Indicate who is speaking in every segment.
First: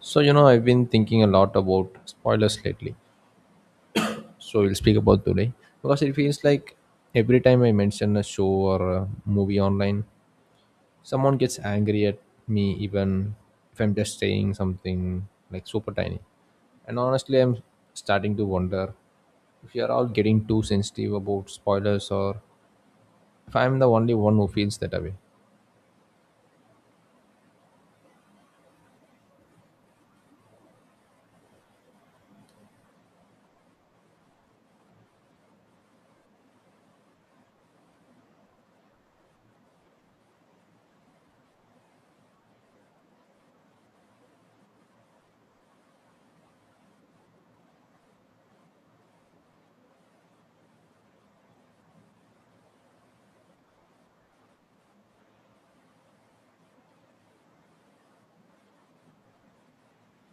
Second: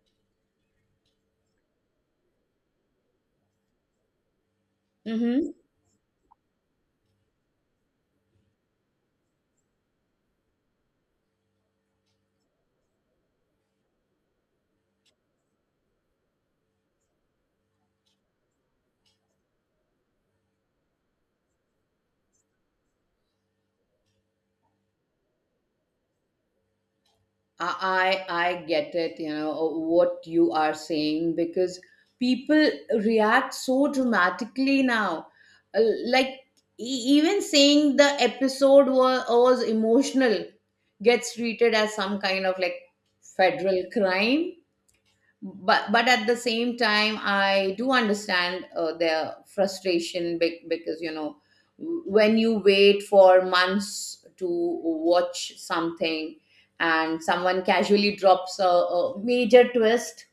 Speaker 1: So, I've been thinking a lot about spoilers lately. So, we'll speak about
Speaker 2: Mm-hmm.
Speaker 1: today because it feels like every time I mention a show or a movie online, someone gets angry at me, even if I'm just saying something like super tiny. And honestly, I'm starting to wonder if you're all getting too sensitive about spoilers, or if I'm the only one who feels that way.
Speaker 2: I get it, you know, what you are saying because people react so dramatically now. Uh, like even saying the episode was emotional gets treated as some kind of like federal crime. But at the same time I do understand their frustration because you know when you wait for months to watch something and someone casually drops a major twist,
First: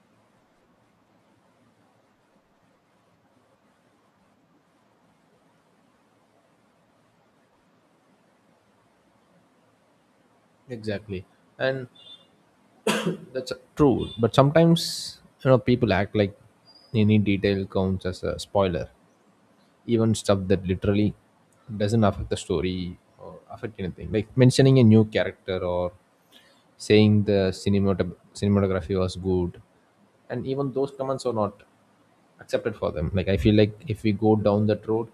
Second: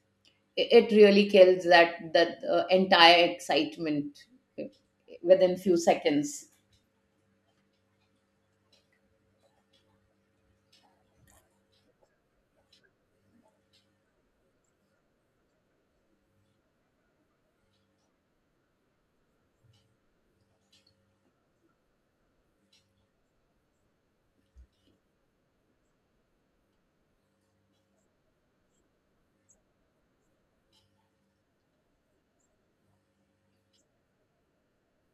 Speaker 2: it really kills that entire excitement within few seconds.
Speaker 1: Exactly. And That's true, but sometimes people act like any detail counts as a spoiler, even stuff that literally doesn't affect the story or affect anything, like mentioning a new character or saying the cinematography was good, and even those comments are not accepted for them. Like, I feel like if we go down that road,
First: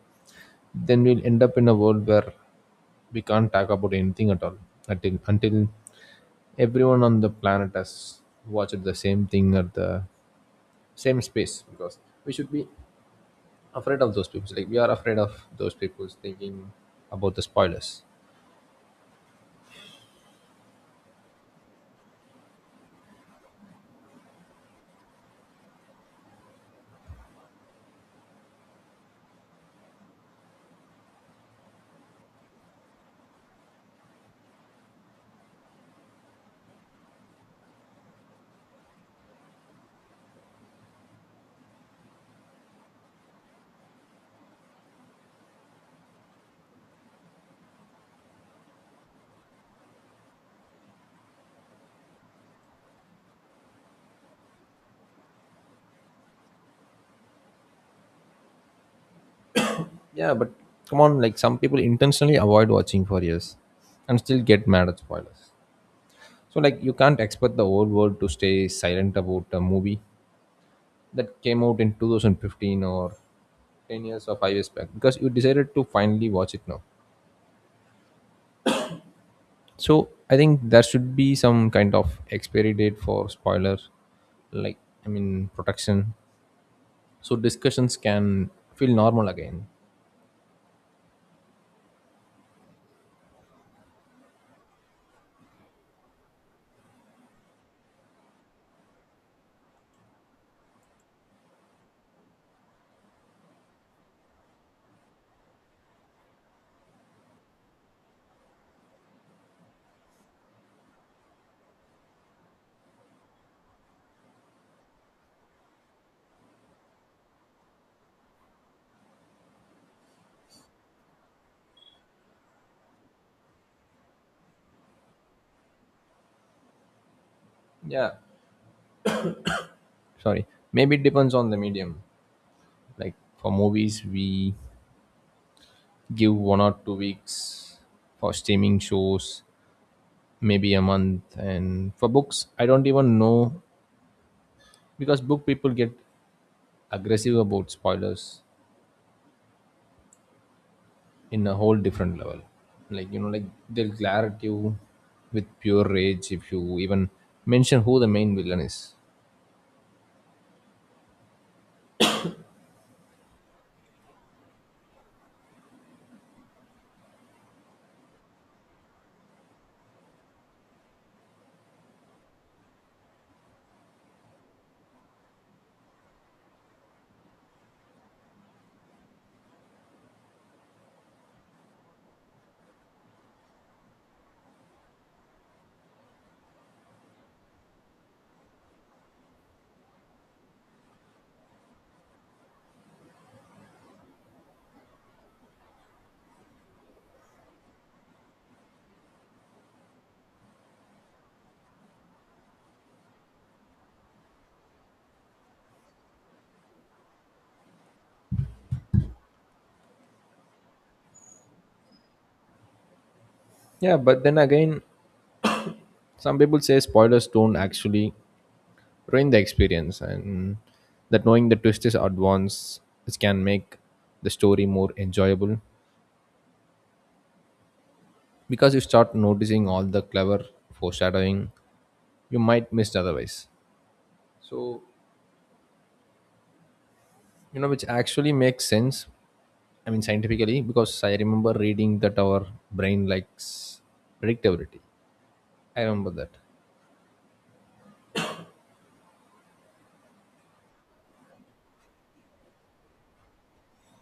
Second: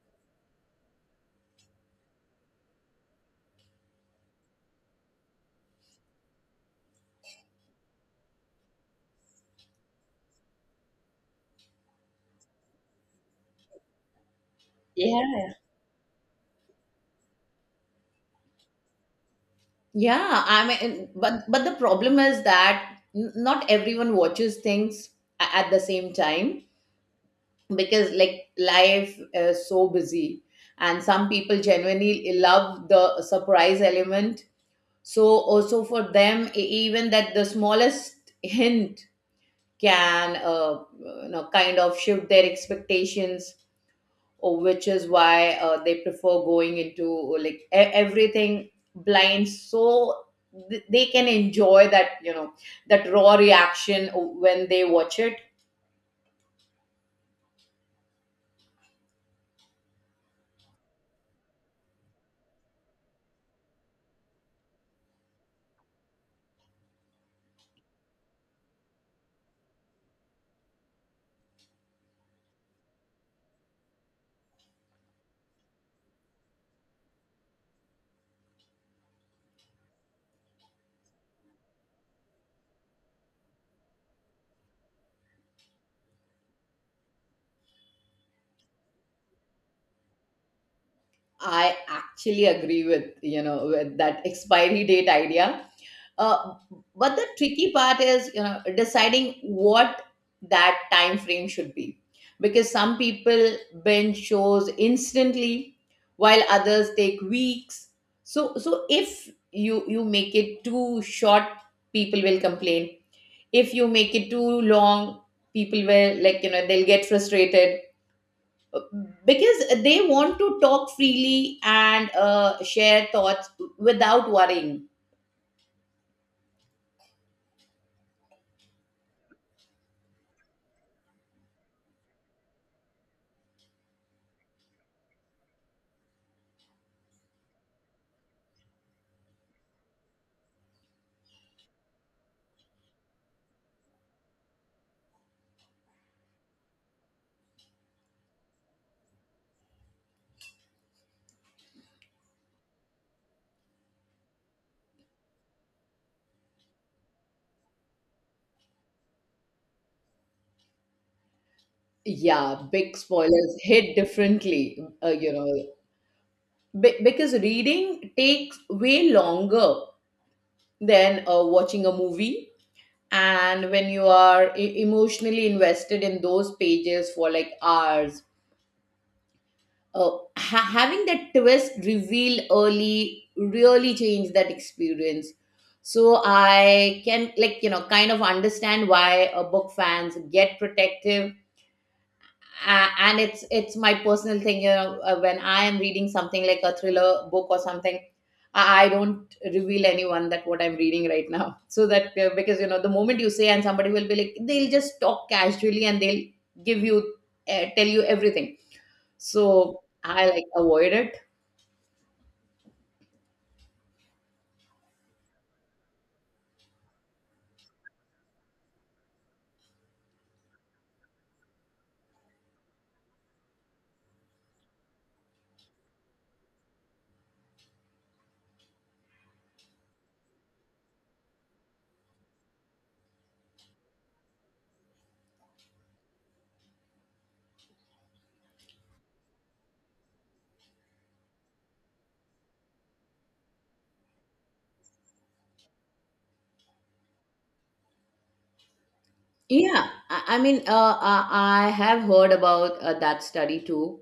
Speaker 1: then we'll end up in a world where we can't talk about anything at all until everyone on the planet has watched the same thing at the same space, because we should be afraid of those people. Like, we are afraid of
Speaker 2: Yeah.
Speaker 1: those people thinking about the spoilers.
Speaker 2: Yeah, I mean, but the problem is that not everyone watches things at the same time, because like life is so busy and some people genuinely love the surprise element, so also for them even that the smallest hint can you know kind of shift their expectations, or which is why they prefer going into like everything blind so they can enjoy that you know that raw reaction when they watch it.
Speaker 1: Yeah, but come on, like, some people intentionally avoid watching for years and still get mad at spoilers. So like, you can't expect the whole world to stay silent about a movie that came out in 2015, or 10 years or 5 years back, because you decided to finally watch it now. So I think there should be some kind of expiry date for spoiler, like, I mean, protection, so discussions can feel normal again.
Speaker 2: I actually agree with you know with that expiry date idea. Uh, but the tricky part is you know deciding what that time frame should be, because some people binge shows instantly, while others take weeks. So if you make it too short, people will complain. If you make it too long, people will like you know they'll get frustrated because they want to talk freely and share thoughts without worrying.
Speaker 1: Yeah, sorry, maybe it depends on the medium. Like, for movies we give 1 or 2 weeks, for streaming shows maybe a month, and for books I don't even know, because book people get aggressive about spoilers in a whole different level. Like, they'll glare at you with pure rage if you even mention who the main villain is.
Speaker 2: Yeah, big spoilers hit differently, you know. Because reading takes way longer than watching a movie, and when you are emotionally invested in those pages for like hours, oh, having that twist revealed early really changed that experience. So I can like you know kind of understand why book fans get protective, and it's my personal thing. You know, when I am reading something like a thriller book or something, I don't reveal anyone that what I'm reading right now. So that because you know the moment you say, and somebody will be like, they'll just talk casually and they'll give you tell you everything. So I like avoid it.
Speaker 1: Yeah, but then again, some people say spoilers don't actually ruin the experience, and that knowing the twist is advanced, which can make the story more enjoyable because you start noticing all the clever foreshadowing you might miss otherwise. So, which actually makes sense. I mean, scientifically, because I remember reading that our brain likes predictability. I remember that.
Speaker 2: Yeah, I mean, I have heard about that study too,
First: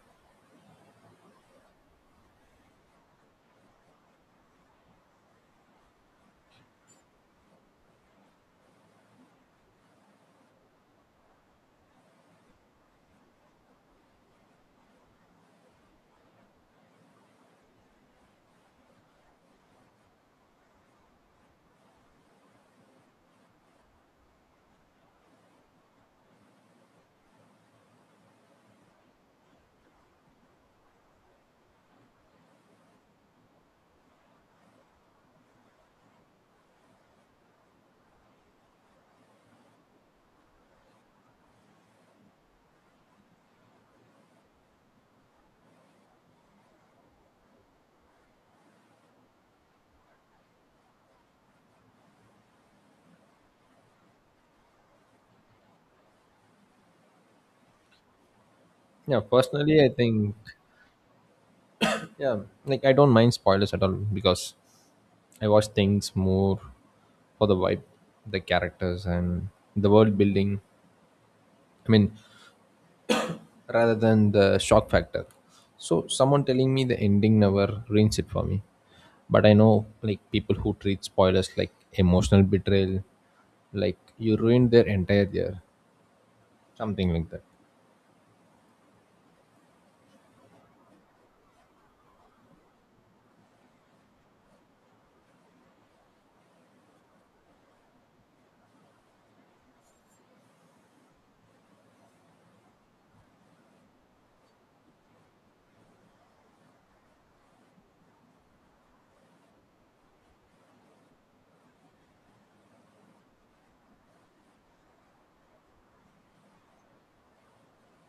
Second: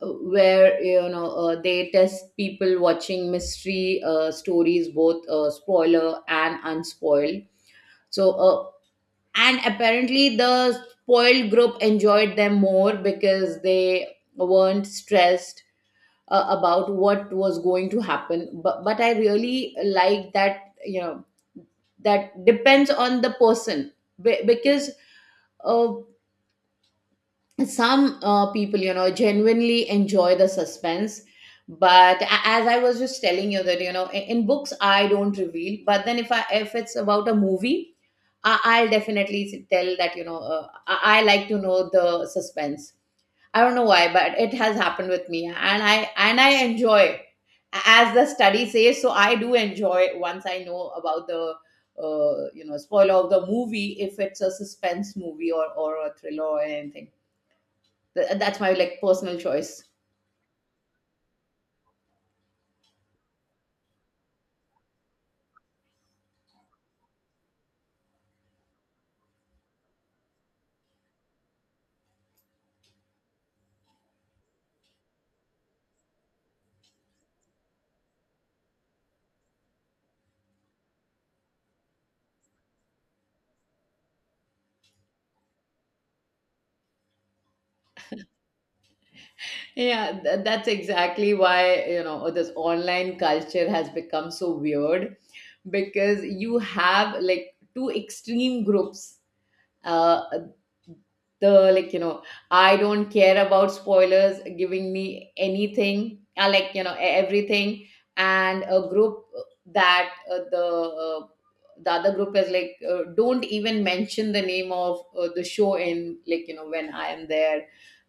Speaker 2: uh, where you know they test people watching mystery stories, both spoiler and unspoiled. So, and apparently the spoiled group enjoyed them more because they weren't stressed about what was going to happen. But I really like that you know that depends on the person. Be- because. Uh, some people you know genuinely enjoy the suspense, but as I was just telling you that you know in books I don't reveal, but then if I, if it's about a movie, I'll definitely tell that you know I like to know the suspense. I don't know why, but it has happened with me and I enjoy as the study says, so I do enjoy once I know about the you know spoiler of the movie if it's a suspense movie or a thriller or anything. That's my like
Speaker 1: Yeah,
Speaker 2: personal
Speaker 1: personally
Speaker 2: choice.
Speaker 1: I think, yeah, like I don't mind spoilers at all, because I watch things more for the vibe, the characters, and the world building, I mean, rather than the shock factor. So someone telling me the ending never ruins it for me, but I know like people who treat spoilers like emotional betrayal, like you ruined their entire year, something like that.
Speaker 2: Yeah, that's exactly why, you know, this online culture has become so weird because you have like two extreme groups, uh, the like you know I don't care about spoilers giving me anything I like you know everything, and a group that the other group is like don't even mention the name of the show in like you know when I am there,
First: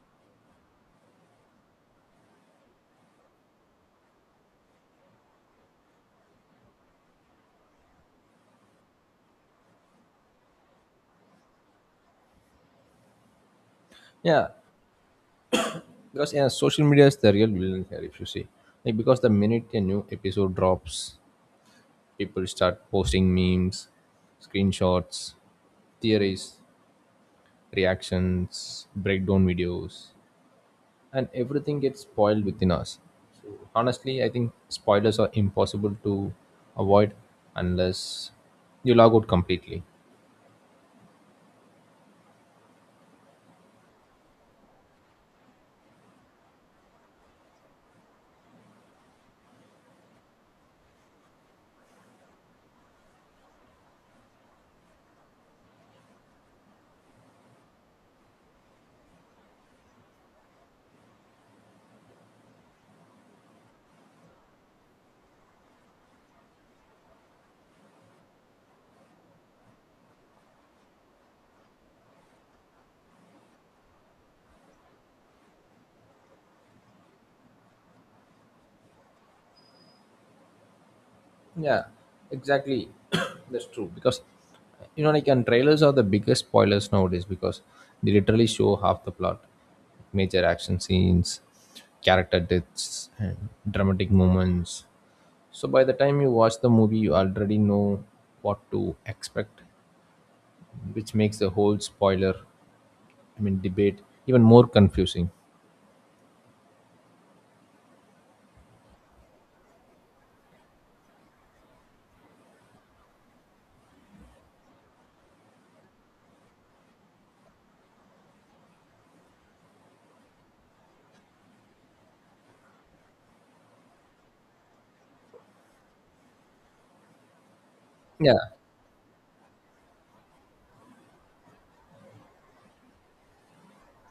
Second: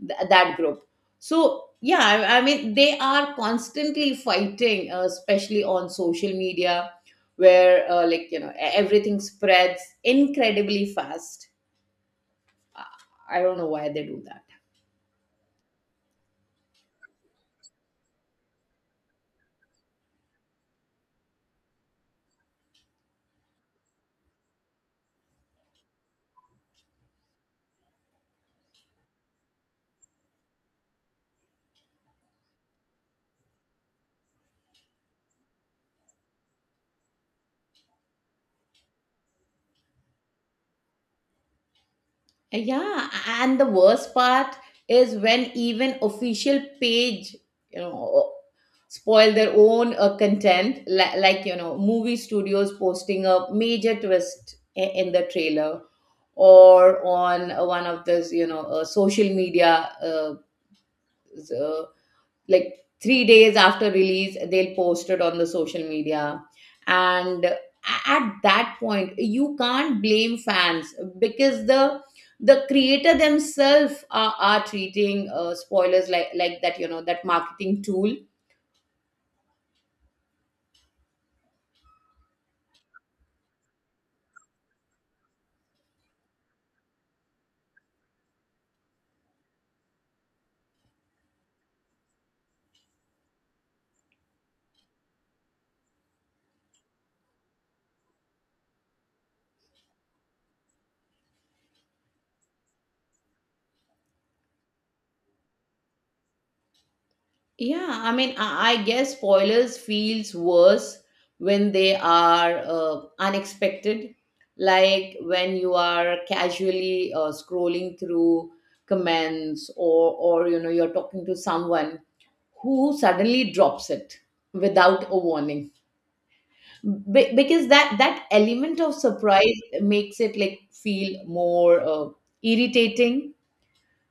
Speaker 2: that group. So yeah, I mean they are constantly fighting especially on social media where like you know everything spreads incredibly fast. I don't know why they do that.
Speaker 1: Yeah, because yeah, social media is the real villain here, if you see. Like, because the minute a new episode drops, people start posting memes, screenshots, theories, reactions, breakdown videos, and everything gets spoiled within us. So honestly, I think spoilers are impossible to avoid unless you log out completely.
Speaker 2: Yeah, and the worst part is when even official page, you know, spoil their own content, like you know, movie studios posting a major twist in the trailer or on one of those, you know, social media, uh, like 3 days after release they'll post it on the social media, and at that point you can't blame fans because the creator themselves are treating spoilers like that you know that marketing tool.
Speaker 1: Yeah, exactly. That's true, because and trailers are the biggest spoilers nowadays because they literally show half the plot, major action scenes, character deaths, and dramatic moments. So by the time you watch the movie, you already know what to expect, which makes the whole spoiler, I mean, debate even more confusing.
Speaker 2: Yeah, I mean, I guess spoilers feels worse when they are unexpected, like when you are casually scrolling through comments, or you know you're talking to someone who suddenly drops it without a warning. Because that
Speaker 1: Yeah,
Speaker 2: element of surprise makes it like feel more irritating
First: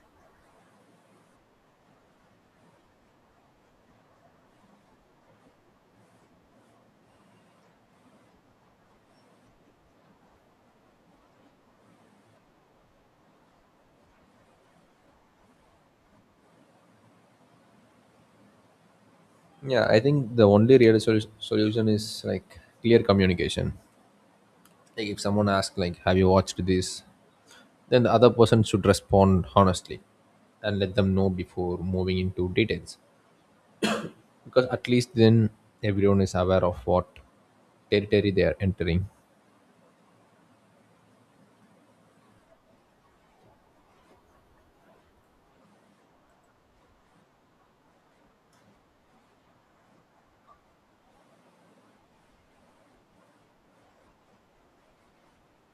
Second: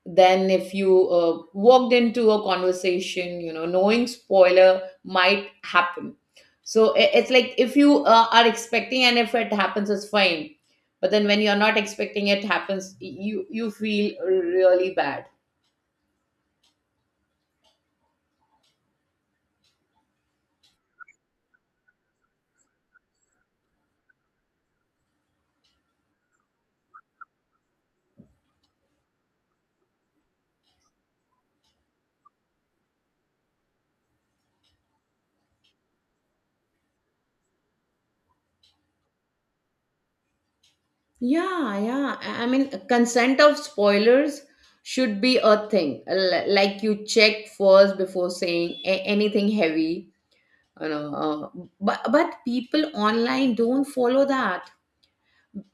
Speaker 2: then if you walked into a conversation you know knowing spoiler might happen. So it's like if you are expecting and if it happens, it's fine, but then when you're not expecting it happens, you feel really bad.
Speaker 1: yeah. I think the only real solution is like clear communication. Like, if someone asks like, "Have you watched this?" then the other person should respond honestly and let them know before moving into details, because at least then everyone is aware of what territory they are entering.
Speaker 2: Yeah, yeah, I mean consent of spoilers should be a thing. Like you check first before saying anything heavy, you know. But people online don't follow that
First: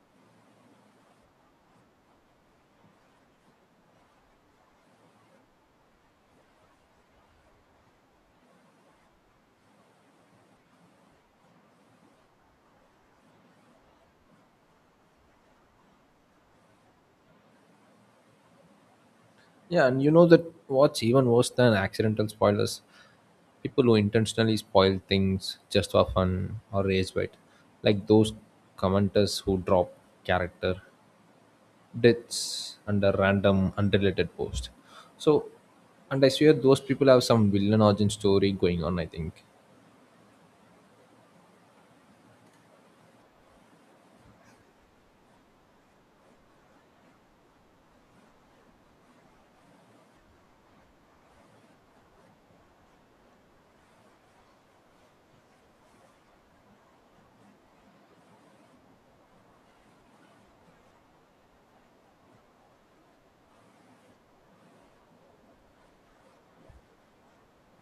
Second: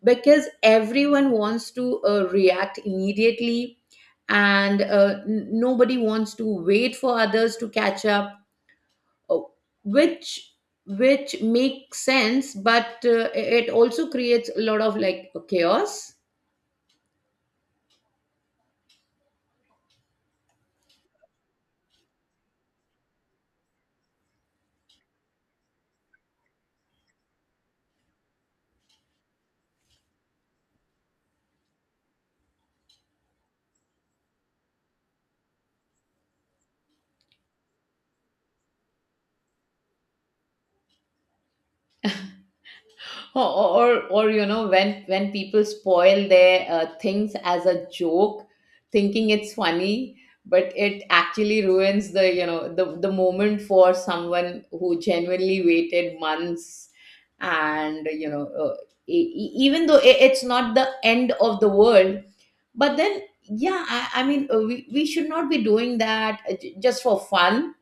Speaker 2: because everyone wants to react immediately, and nobody wants to wait for others to catch up, uh, which which makes sense, but it also creates a lot of like chaos.
Speaker 1: Yeah, and that what's even worse than accidental spoilers, people who intentionally spoil things just for fun or rage bait, like those commenters who drop character deaths under random unrelated post. So, and I swear those people have some villain origin story going on, I think.
Speaker 2: Or you know when people spoil their things as a joke thinking it's funny, but it actually ruins the you know the moment for someone who genuinely waited months. And you know even though it's not the end of the world, but then yeah, I mean we should not be doing that just for fun.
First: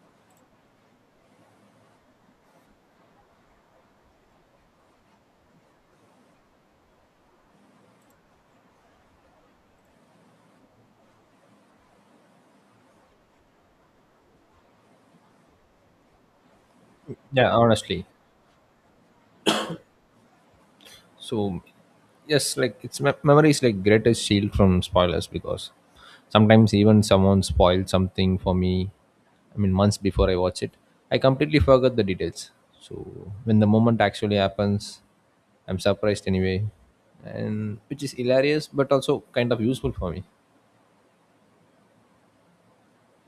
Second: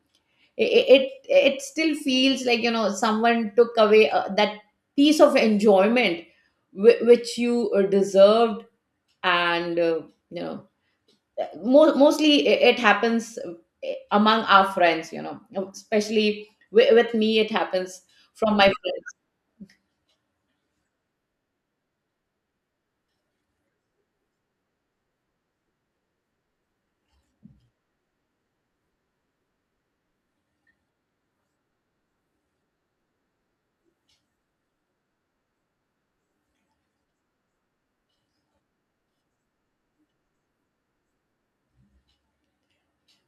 Speaker 2: It still feels like you know someone took away that piece of enjoyment which you deserved. And you know, mostly it happens among our friends, you know, especially with me it
Speaker 1: Yeah,
Speaker 2: happens
Speaker 1: honestly,
Speaker 2: from my—
Speaker 1: so yes, like it's memory is like greatest shield from spoilers, because sometimes even someone spoiled something for me, I mean months before I watch it, I completely forgot the details. So when the moment actually happens, I'm surprised anyway, and which is hilarious but also kind of useful for me.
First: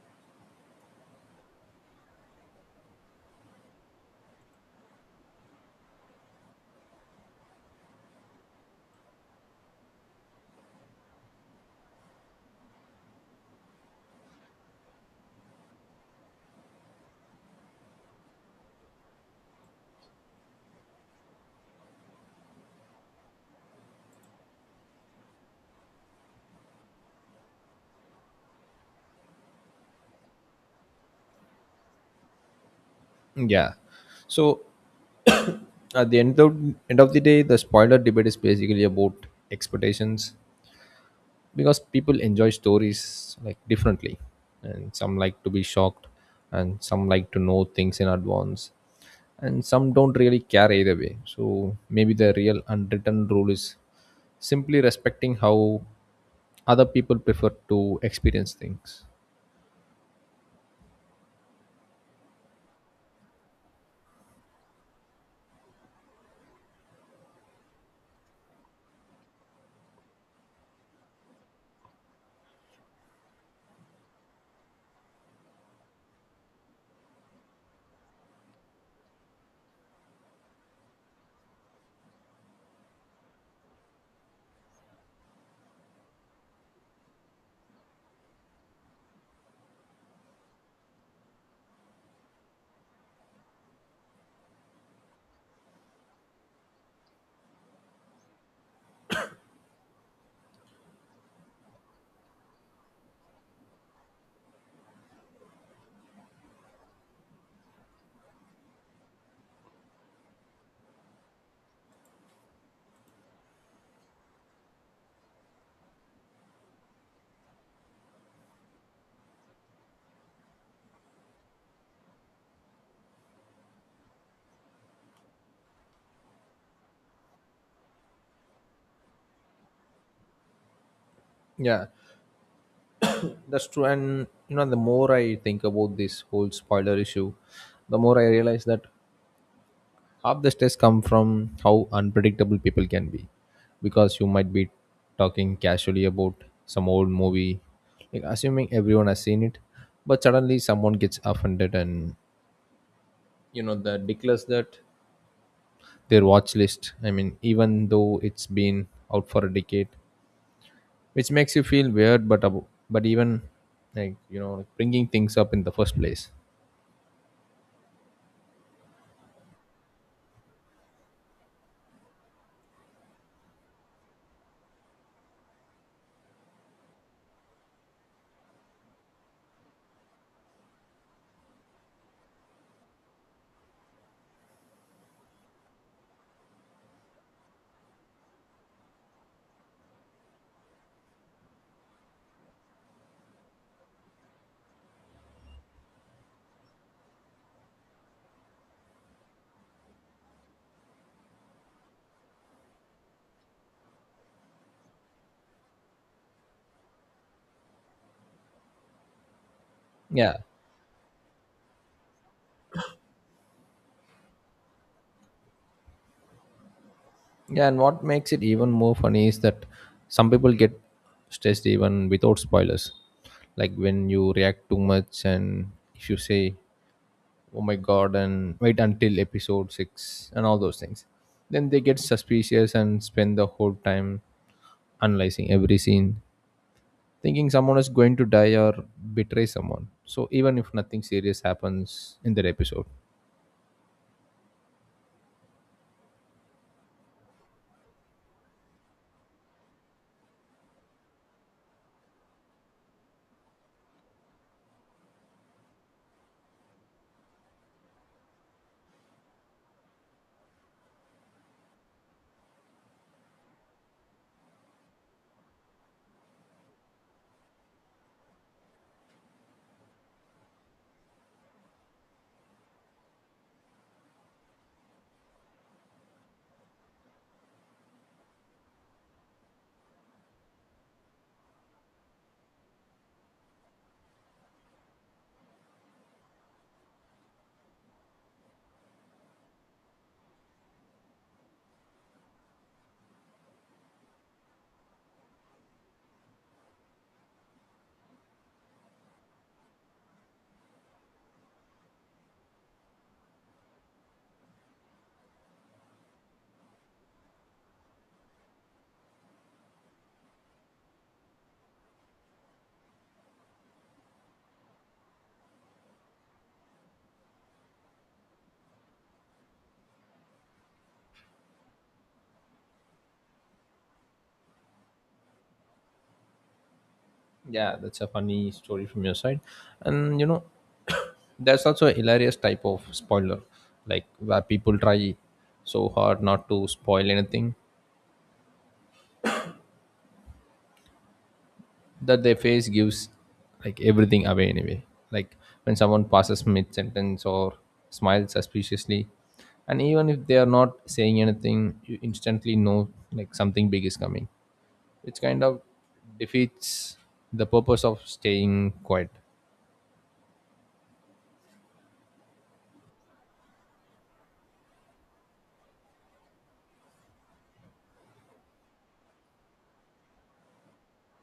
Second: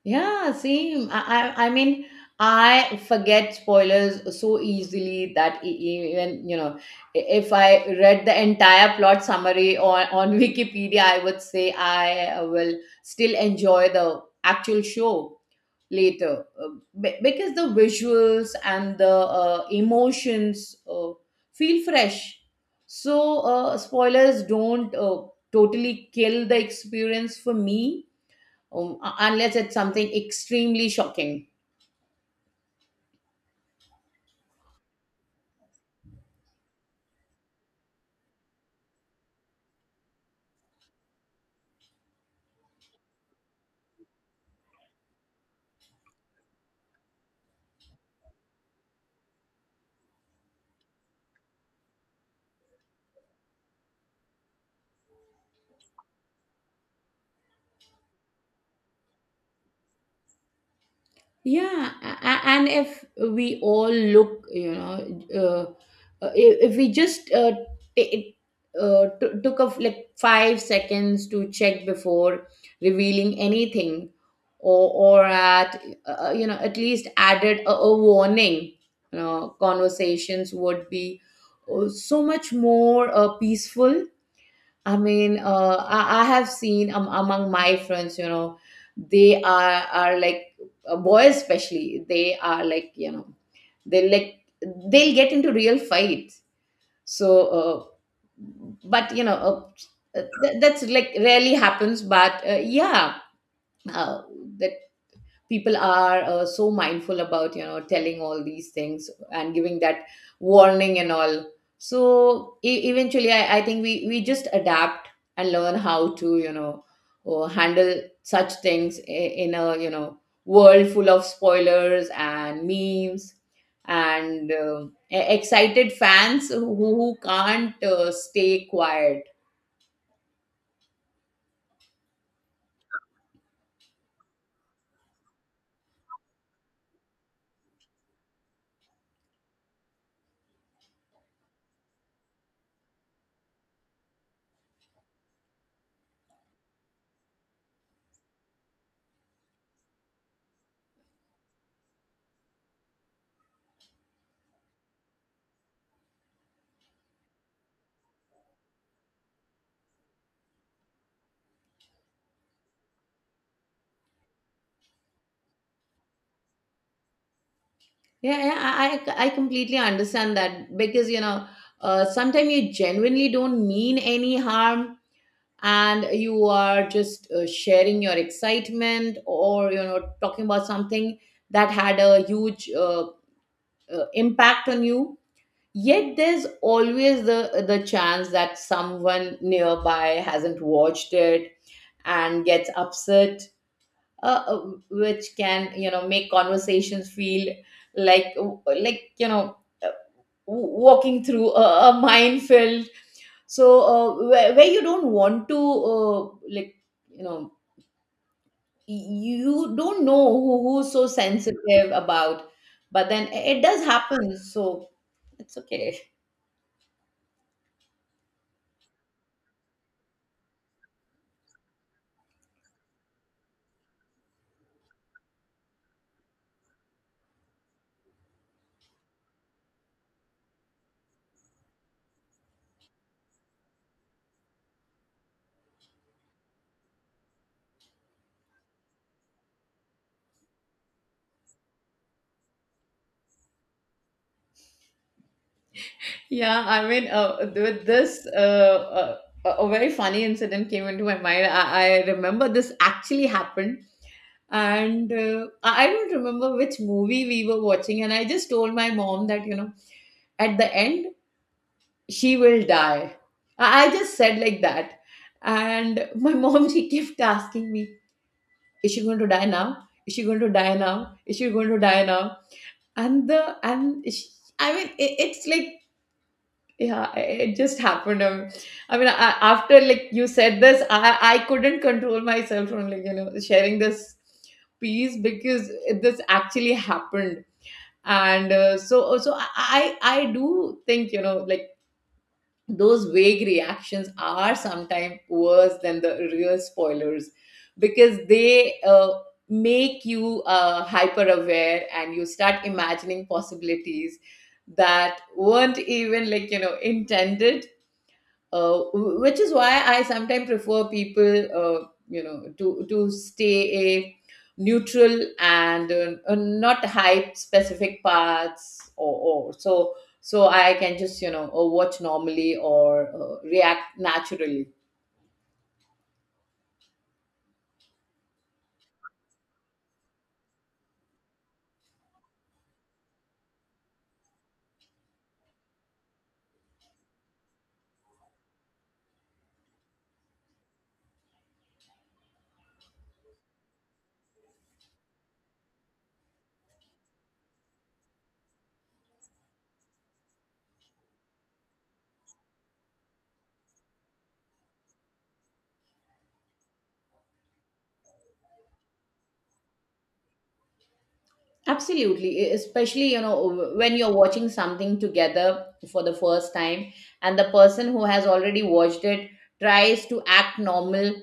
Speaker 2: Yeah, same. I mean, I forget spoilers so easily that even, you know, if I read the entire plot summary on Wikipedia, I would say I will still enjoy the actual show later. Because the visuals and the emotions feel fresh. So, spoilers don't totally kill the experience for me, unless it's something extremely shocking.
Speaker 1: Yeah. So at the end of the day, the spoiler debate is basically about expectations, because people enjoy stories like differently, and some like to be shocked, and some like to know things in advance, and some don't really care either way. So maybe the real unwritten rule is simply respecting how other people prefer to experience things.
Speaker 2: Yeah, and if we all look, you know, if we just t- took of like 5 seconds to check before revealing anything, or or at you know at least added a warning, you know, conversations would be so much more peaceful. I mean, I have seen among my friends, you know, they are like boys especially. They are like you know, they like they'll get into real fights. So, but you know, that's like rarely happens. But yeah, uh, that people are so mindful about you know telling all these things and giving that warning and all, so eventually I think we just adapt and learn how to you know handle such things in a you know world full of spoilers and memes, and excited fans who can't stay quiet.
Speaker 1: Yeah. That's true, and the more I think about this whole spoiler issue, the more I realize that half the stress come from how unpredictable people can be, because you might be talking casually about some old movie, like assuming everyone has seen it, but suddenly someone gets offended and the declares that their watch list. I mean, even though it's been out for a decade, which makes you feel weird, but abo- but even bringing things up in the first place.
Speaker 2: Yeah, yeah, I completely understand that because you know, sometimes you genuinely don't mean any harm, and you are just sharing your excitement or you know talking about something that had a huge impact on you. Yet there's always the chance that someone nearby hasn't watched it and gets upset, uh, which can you know make conversations feel like like you know uh, walking through a minefield. So where you don't want to like you know you don't know
Speaker 1: Yeah.
Speaker 2: who, who's so sensitive about— but then it does happen, so it's okay.
Speaker 1: Yeah, and what makes it even more funny is that some people get stressed even without spoilers. Like, when you react too much and if you say, oh my god, and wait until episode 6 and all those things, then they get suspicious and spend the whole time analyzing every scene, thinking someone is going to die or betray someone. So even if nothing serious happens in that episode.
Speaker 2: Yeah, I mean, with this, a very funny incident came into my mind. I remember this actually happened. And I don't remember which movie we were watching, and I just told my mom that at the end she will die. I just said like that. And my mom, she kept asking me, is she going to die now, is she going to die now, is she going to die now? And the and she, I mean it, it's like Yeah, it just happened. After like you said this, I couldn't control myself from sharing this piece, because this actually happened. And I do think like those vague reactions are sometimes worse than the real spoilers, because they make you hyper aware and you start imagining possibilities that weren't even intended. Which is why I sometimes prefer people, to stay a neutral and not hype specific parts, or so, so I can just watch normally or react naturally.
Speaker 1: Yeah, that's a funny story from your side. And there's also a hilarious type of spoiler, like where people try so hard not to spoil anything that their face gives like everything away anyway. Like when someone passes mid sentence or smiles suspiciously, and even if they are not saying anything, you instantly know like something big is coming, which kind of defeats the purpose of staying quiet.
Speaker 2: Absolutely, especially when you're watching something together for the first time, and the person who has already watched it tries to act normal,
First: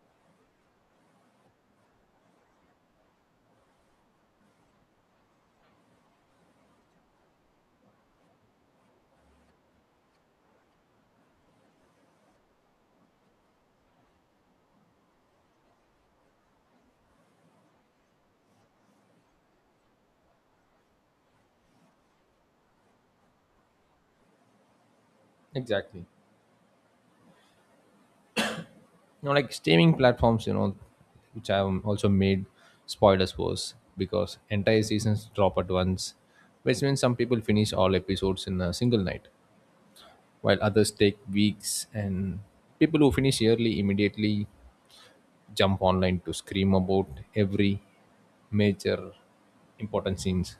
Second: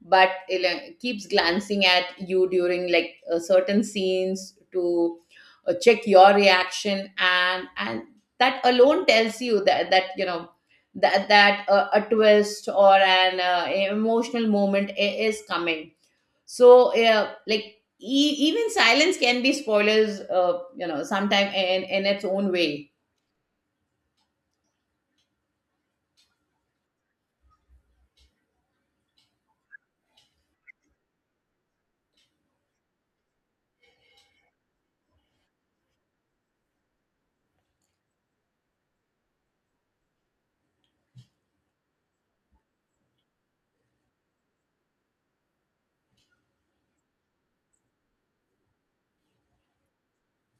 Speaker 2: but keeps glancing at you during certain scenes to check your reaction, and that alone tells you that that you know that that a twist or an emotional moment is coming. So yeah, like even silence can be spoilers, sometime in its own way.
Speaker 1: Exactly. Streaming platforms, which have also made spoilers worse because entire seasons drop at once, which means some people finish all episodes in a single night while others take weeks, and people who finish early immediately jump online to scream about every major important scenes.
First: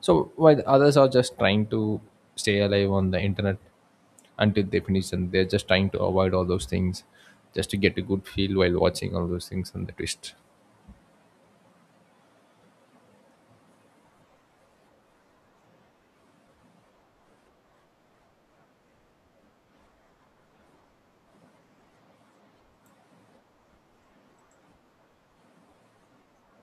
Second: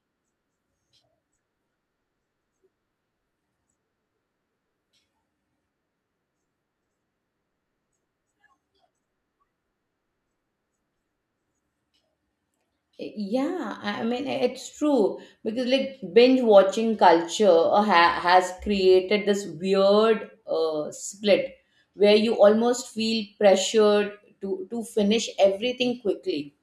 Speaker 1: So, while others are just trying to stay alive on the internet until they finish, and they're just trying to avoid all those things just to get a good feel while watching all those things and the twist.
Speaker 2: Yeah, I mean, it's true, because like binge watching culture ha has created this weird split where you almost feel pressured to finish everything quickly,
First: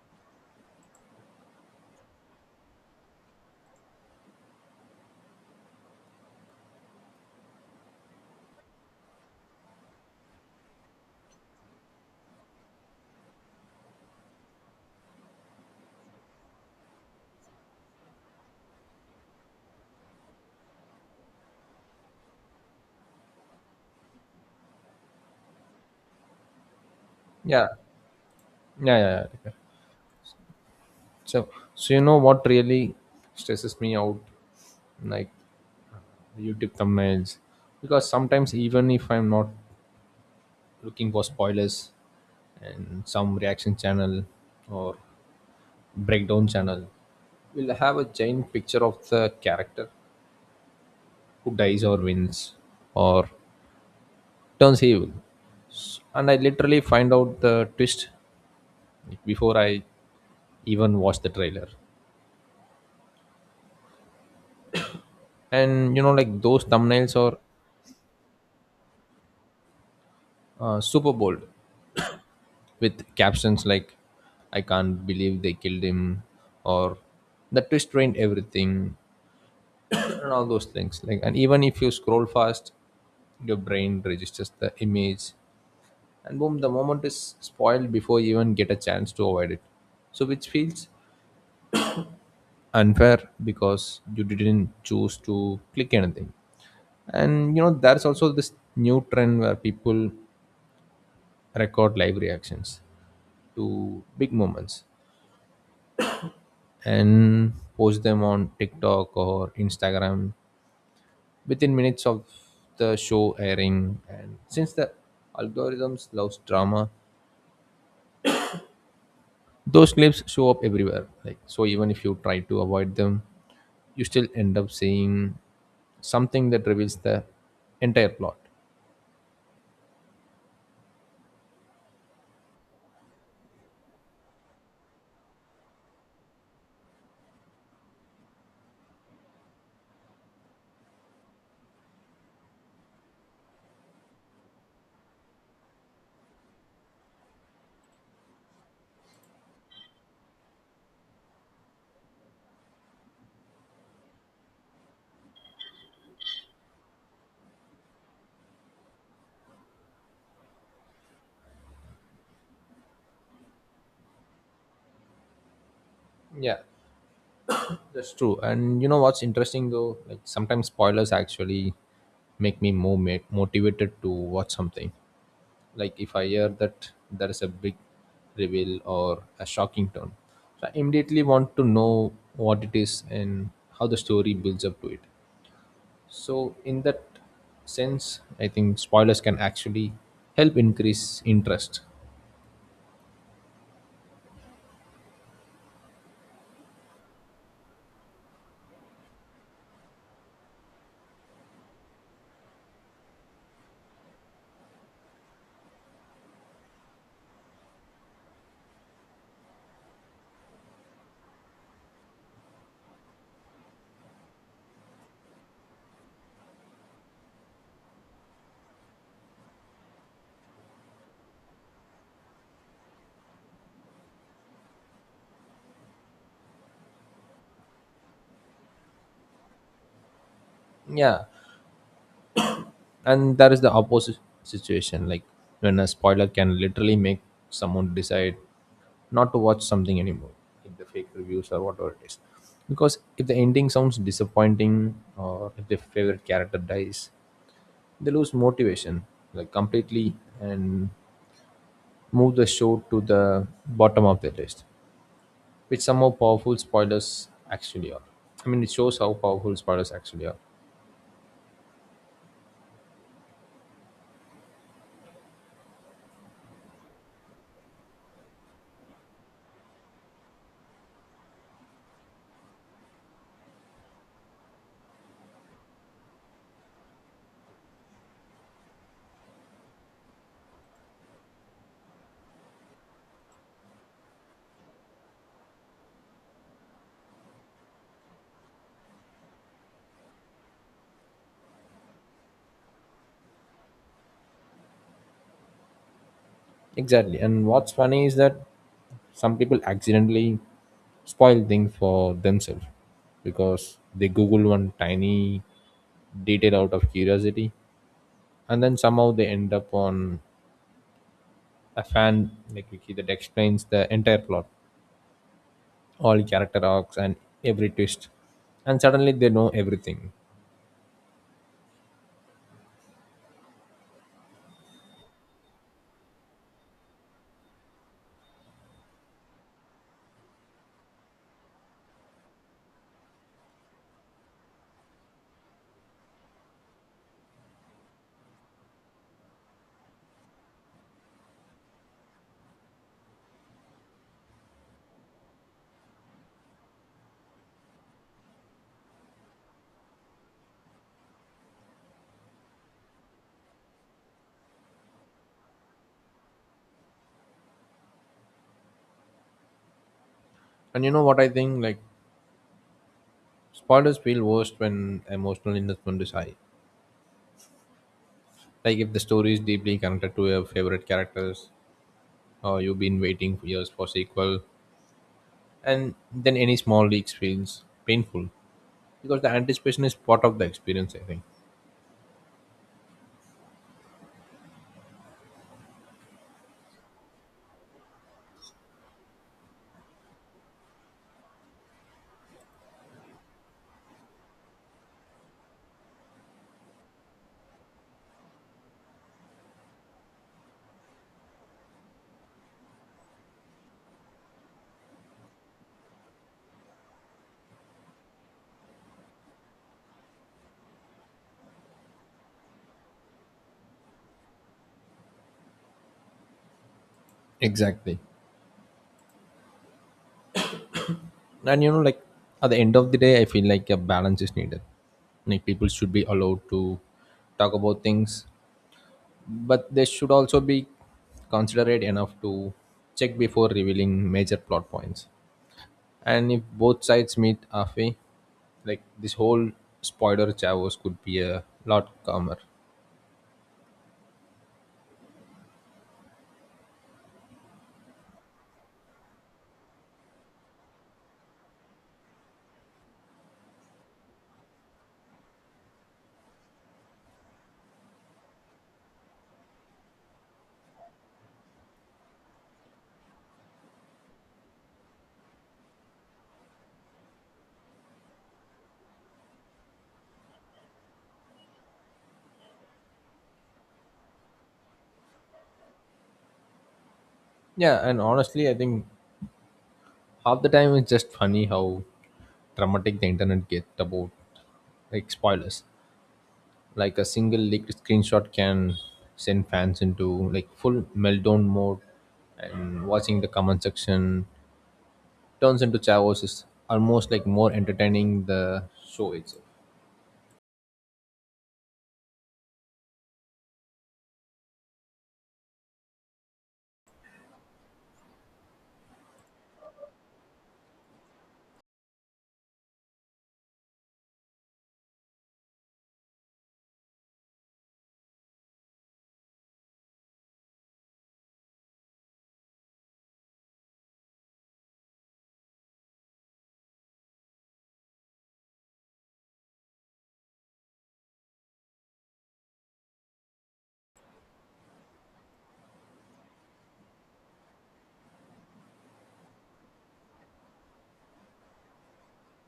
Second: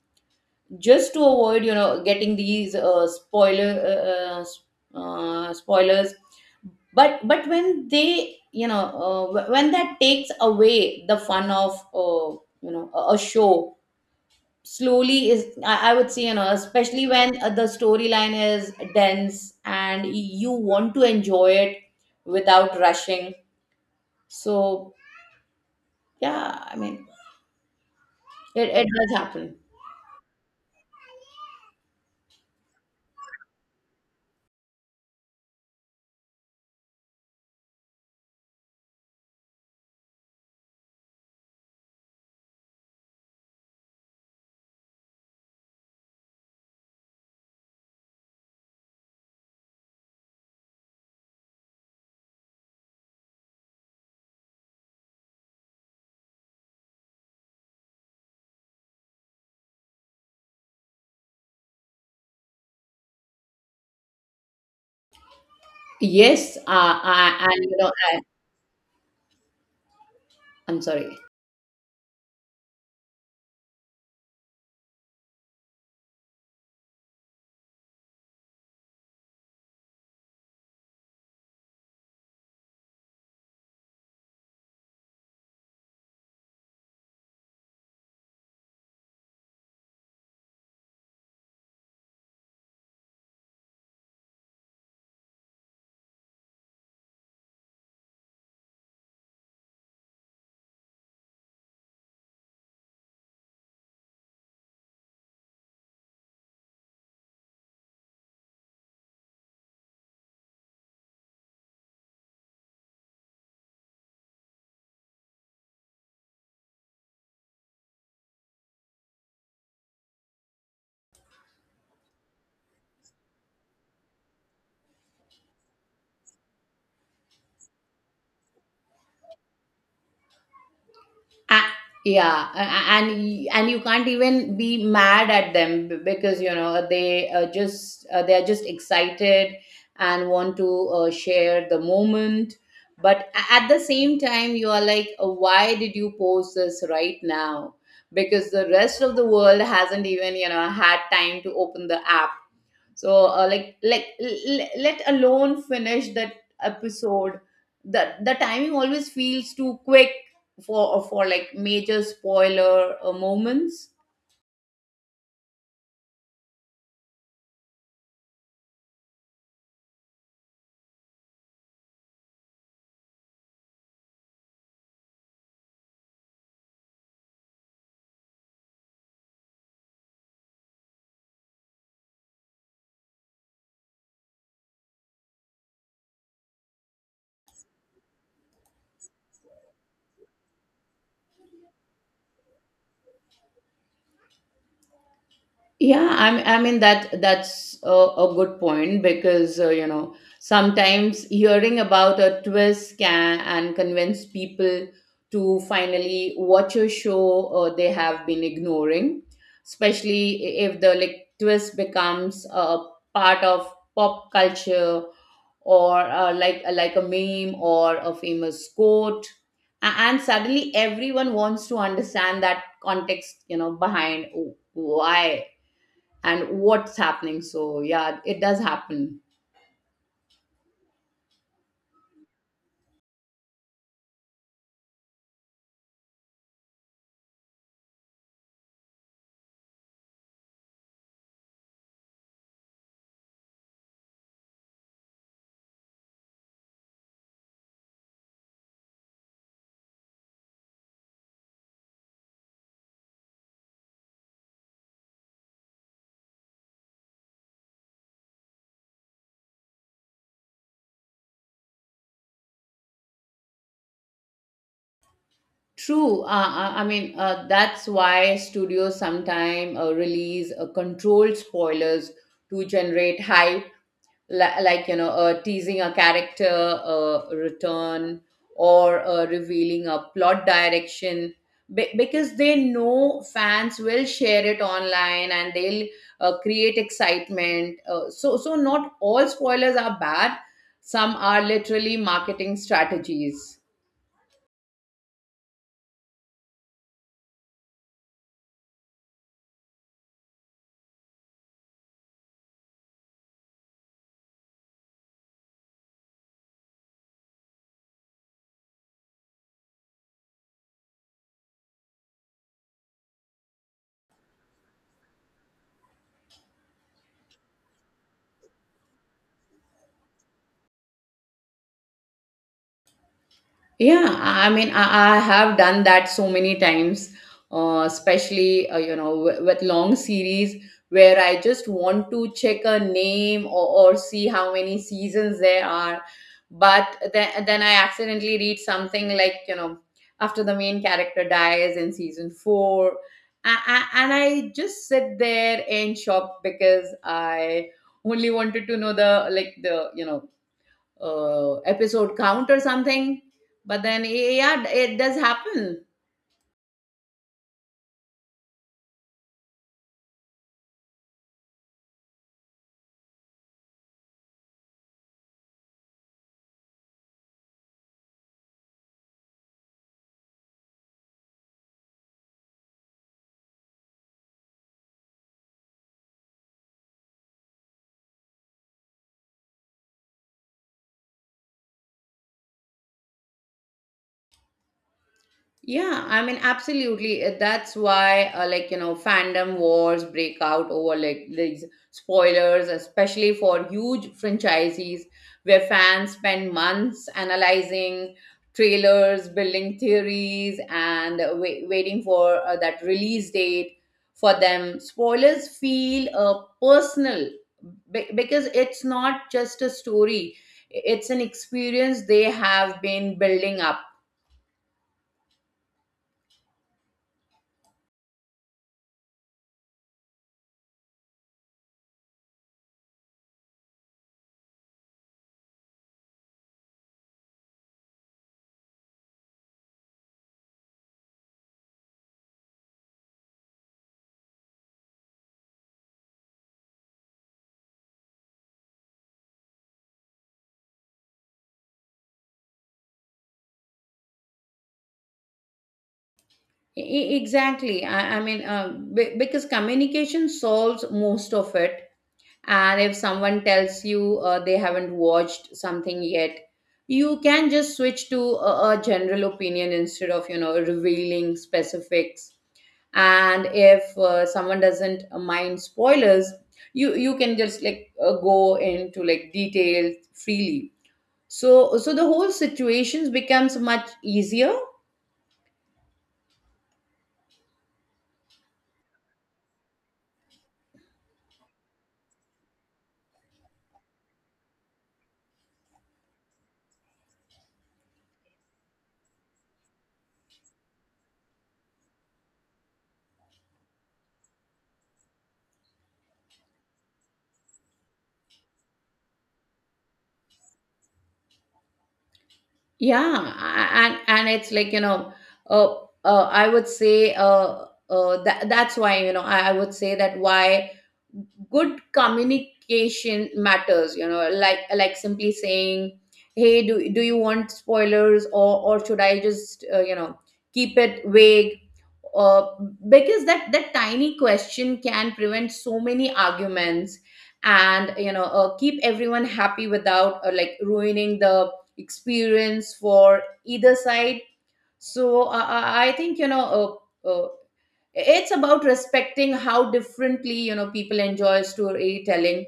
Speaker 2: just to avoid getting these spoilers. But when they when that takes away the fun of, a show slowly, is, I would say, especially when the storyline is dense and you want to enjoy it without rushing. So yeah,
Speaker 1: Yeah,
Speaker 2: it, it does
Speaker 1: yeah. Okay.
Speaker 2: happen.
Speaker 1: So, so what really stresses me out, like, YouTube thumbnails, because sometimes even if I'm not looking for spoilers, and some reaction channel or breakdown channel will have a giant picture of the character who dies or wins or turns evil. And I literally find out the twist before I even watch the trailer. And
Speaker 2: Yes,
Speaker 1: those thumbnails are
Speaker 2: I, and you know I, I'm
Speaker 1: super
Speaker 2: sorry.
Speaker 1: bold with captions like "I can't believe they killed him" or "The twist ruined everything." And all those things, like, and even if you scroll fast your brain registers the image and boom, the moment is spoiled before you even get a chance to avoid it. So which feels unfair because you didn't choose to click anything. And there's also this new trend where people record live reactions to big moments and post them on TikTok or Instagram within minutes of the show airing. And since the algorithms loves drama, those clips show up everywhere. Like, so even if you try to avoid them, you still end up seeing something that reveals the entire plot.
Speaker 2: A- yeah, and and you can't even be mad at them, because they are just excited and want to share the moment. But at the same time you are like, why did you post this right now, because the rest of the world hasn't even had time to open the app. So let alone finish that episode. The timing always feels too quick for like major spoiler moments.
Speaker 1: Yeah, that's true. And you know what's interesting though? Like sometimes spoilers actually make me more motivated to watch something. Like, if I hear that there is a big reveal or a shocking turn, so I immediately want to know what it is and how the story builds up to it. So in that sense, I think spoilers can actually help increase interest.
Speaker 2: Yeah, I mean, that's a good point, because sometimes hearing about a twist can and convince people to finally watch a show they have been ignoring, especially if the like twist becomes a part of pop culture, or, like a meme or a famous quote. And suddenly everyone wants to understand that context, behind why and what's happening. So yeah, it does happen.
Speaker 1: Yeah, and that is the opposite situation, like when a spoiler can literally make someone decide not to watch something anymore, if the fake reviews or whatever it is, because if the ending sounds disappointing or if their favorite character dies, they lose motivation, like completely, and move the show to the bottom of the list, which somehow powerful spoilers actually are. I mean, it shows how powerful spoilers actually are.
Speaker 2: True. I mean, that's why studios sometimes release controlled spoilers to generate hype, like teasing a character return, or revealing a plot direction. Because they know fans will share it online, and they'll create excitement. So not all spoilers are bad; some are literally marketing strategies.
Speaker 1: Exactly. And what's funny is that some people accidentally spoil things for themselves because they Google one tiny detail out of curiosity, and then somehow they end up on a fan like wiki that explains the entire plot, all character arcs, and every twist. And suddenly they know everything.
Speaker 2: Yeah, I mean, I have done that so many times, especially, with long series where I just want to check a name, or see how many seasons there are, but then I accidentally read something like, after the main character dies in season four, and I just sit there in shock, because I only wanted to know the like the, episode count or something. But then yeah, it does happen.
Speaker 1: And you know what I think? Like spoilers feel worst when emotional investment is high. Like if the story is deeply connected to your favorite characters, uh, you've been waiting for years for sequel, and then any small leaks feels painful because the anticipation is part of the experience, I think.
Speaker 2: Yeah, I mean, absolutely. That's why, fandom wars break out over like these spoilers, especially for huge franchises where fans spend months analyzing trailers, building theories, and waiting for that release date. For them, spoilers feel personal, because it's not just a story, it's an experience they have been building up.
Speaker 1: Exactly. And at the end of the day, I feel like a balance is needed. Like, people should be allowed to talk about things, but they should also be considerate enough to check before revealing major plot points. And if both sides meet halfway, like this whole spoiler chaos could be a lot calmer.
Speaker 2: Exactly. I mean, because communication solves most of it. And if someone tells you they haven't watched something yet, you can just switch to a general opinion instead of, revealing specifics. And if someone doesn't mind spoilers, you can just go into like details freely. So the whole situations becomes much easier.
Speaker 1: Yeah, and honestly, I think half the time it's just funny how dramatic the internet gets about like spoilers. Like a single leaked screenshot can send fans into like full meltdown mode, and watching the comment section turns into chavos is almost like more entertaining the show itself.
Speaker 2: Yeah, and it's like, you know uh, I would say that, that's why, I would say that, why good communication matters, like simply saying, hey, do, do you want spoilers, or should I just, keep it vague, uh, because that, that tiny question can prevent so many arguments and keep everyone happy without like ruining the experience for either side. So I think, it's about respecting how differently, people enjoy storytelling,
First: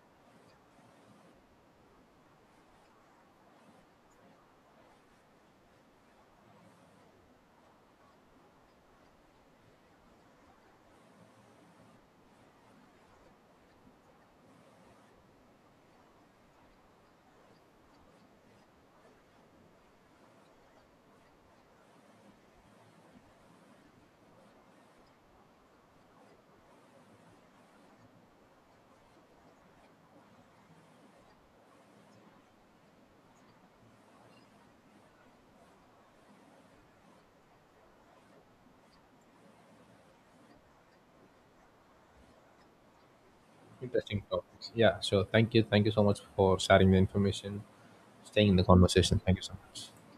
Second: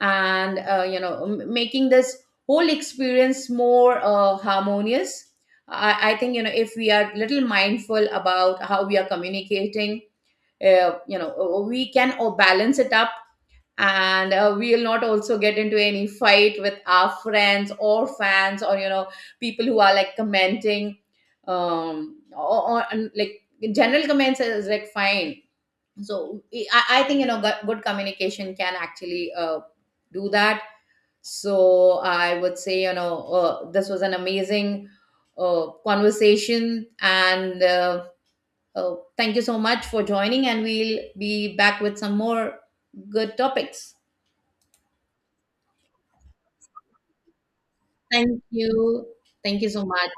Speaker 2: and, m- making this whole experience more harmonious. I think, if we are little mindful about how we are communicating, we can balance it up, and we will not also get into any fight with our friends or fans, or people who are like commenting. Or, like general comments is like fine. So I think, good, good communication can actually do that. So I would say, this was an amazing conversation, and, thank you so much for joining, and we'll be back with some more good topics.
Speaker 1: Interesting topics. Yeah, sure. Thank you. Thank you so much for sharing the information,
Speaker 2: Thank
Speaker 1: staying in the
Speaker 2: you.
Speaker 1: conversation. Thank you so
Speaker 2: Thank you so
Speaker 1: much.
Speaker 2: much.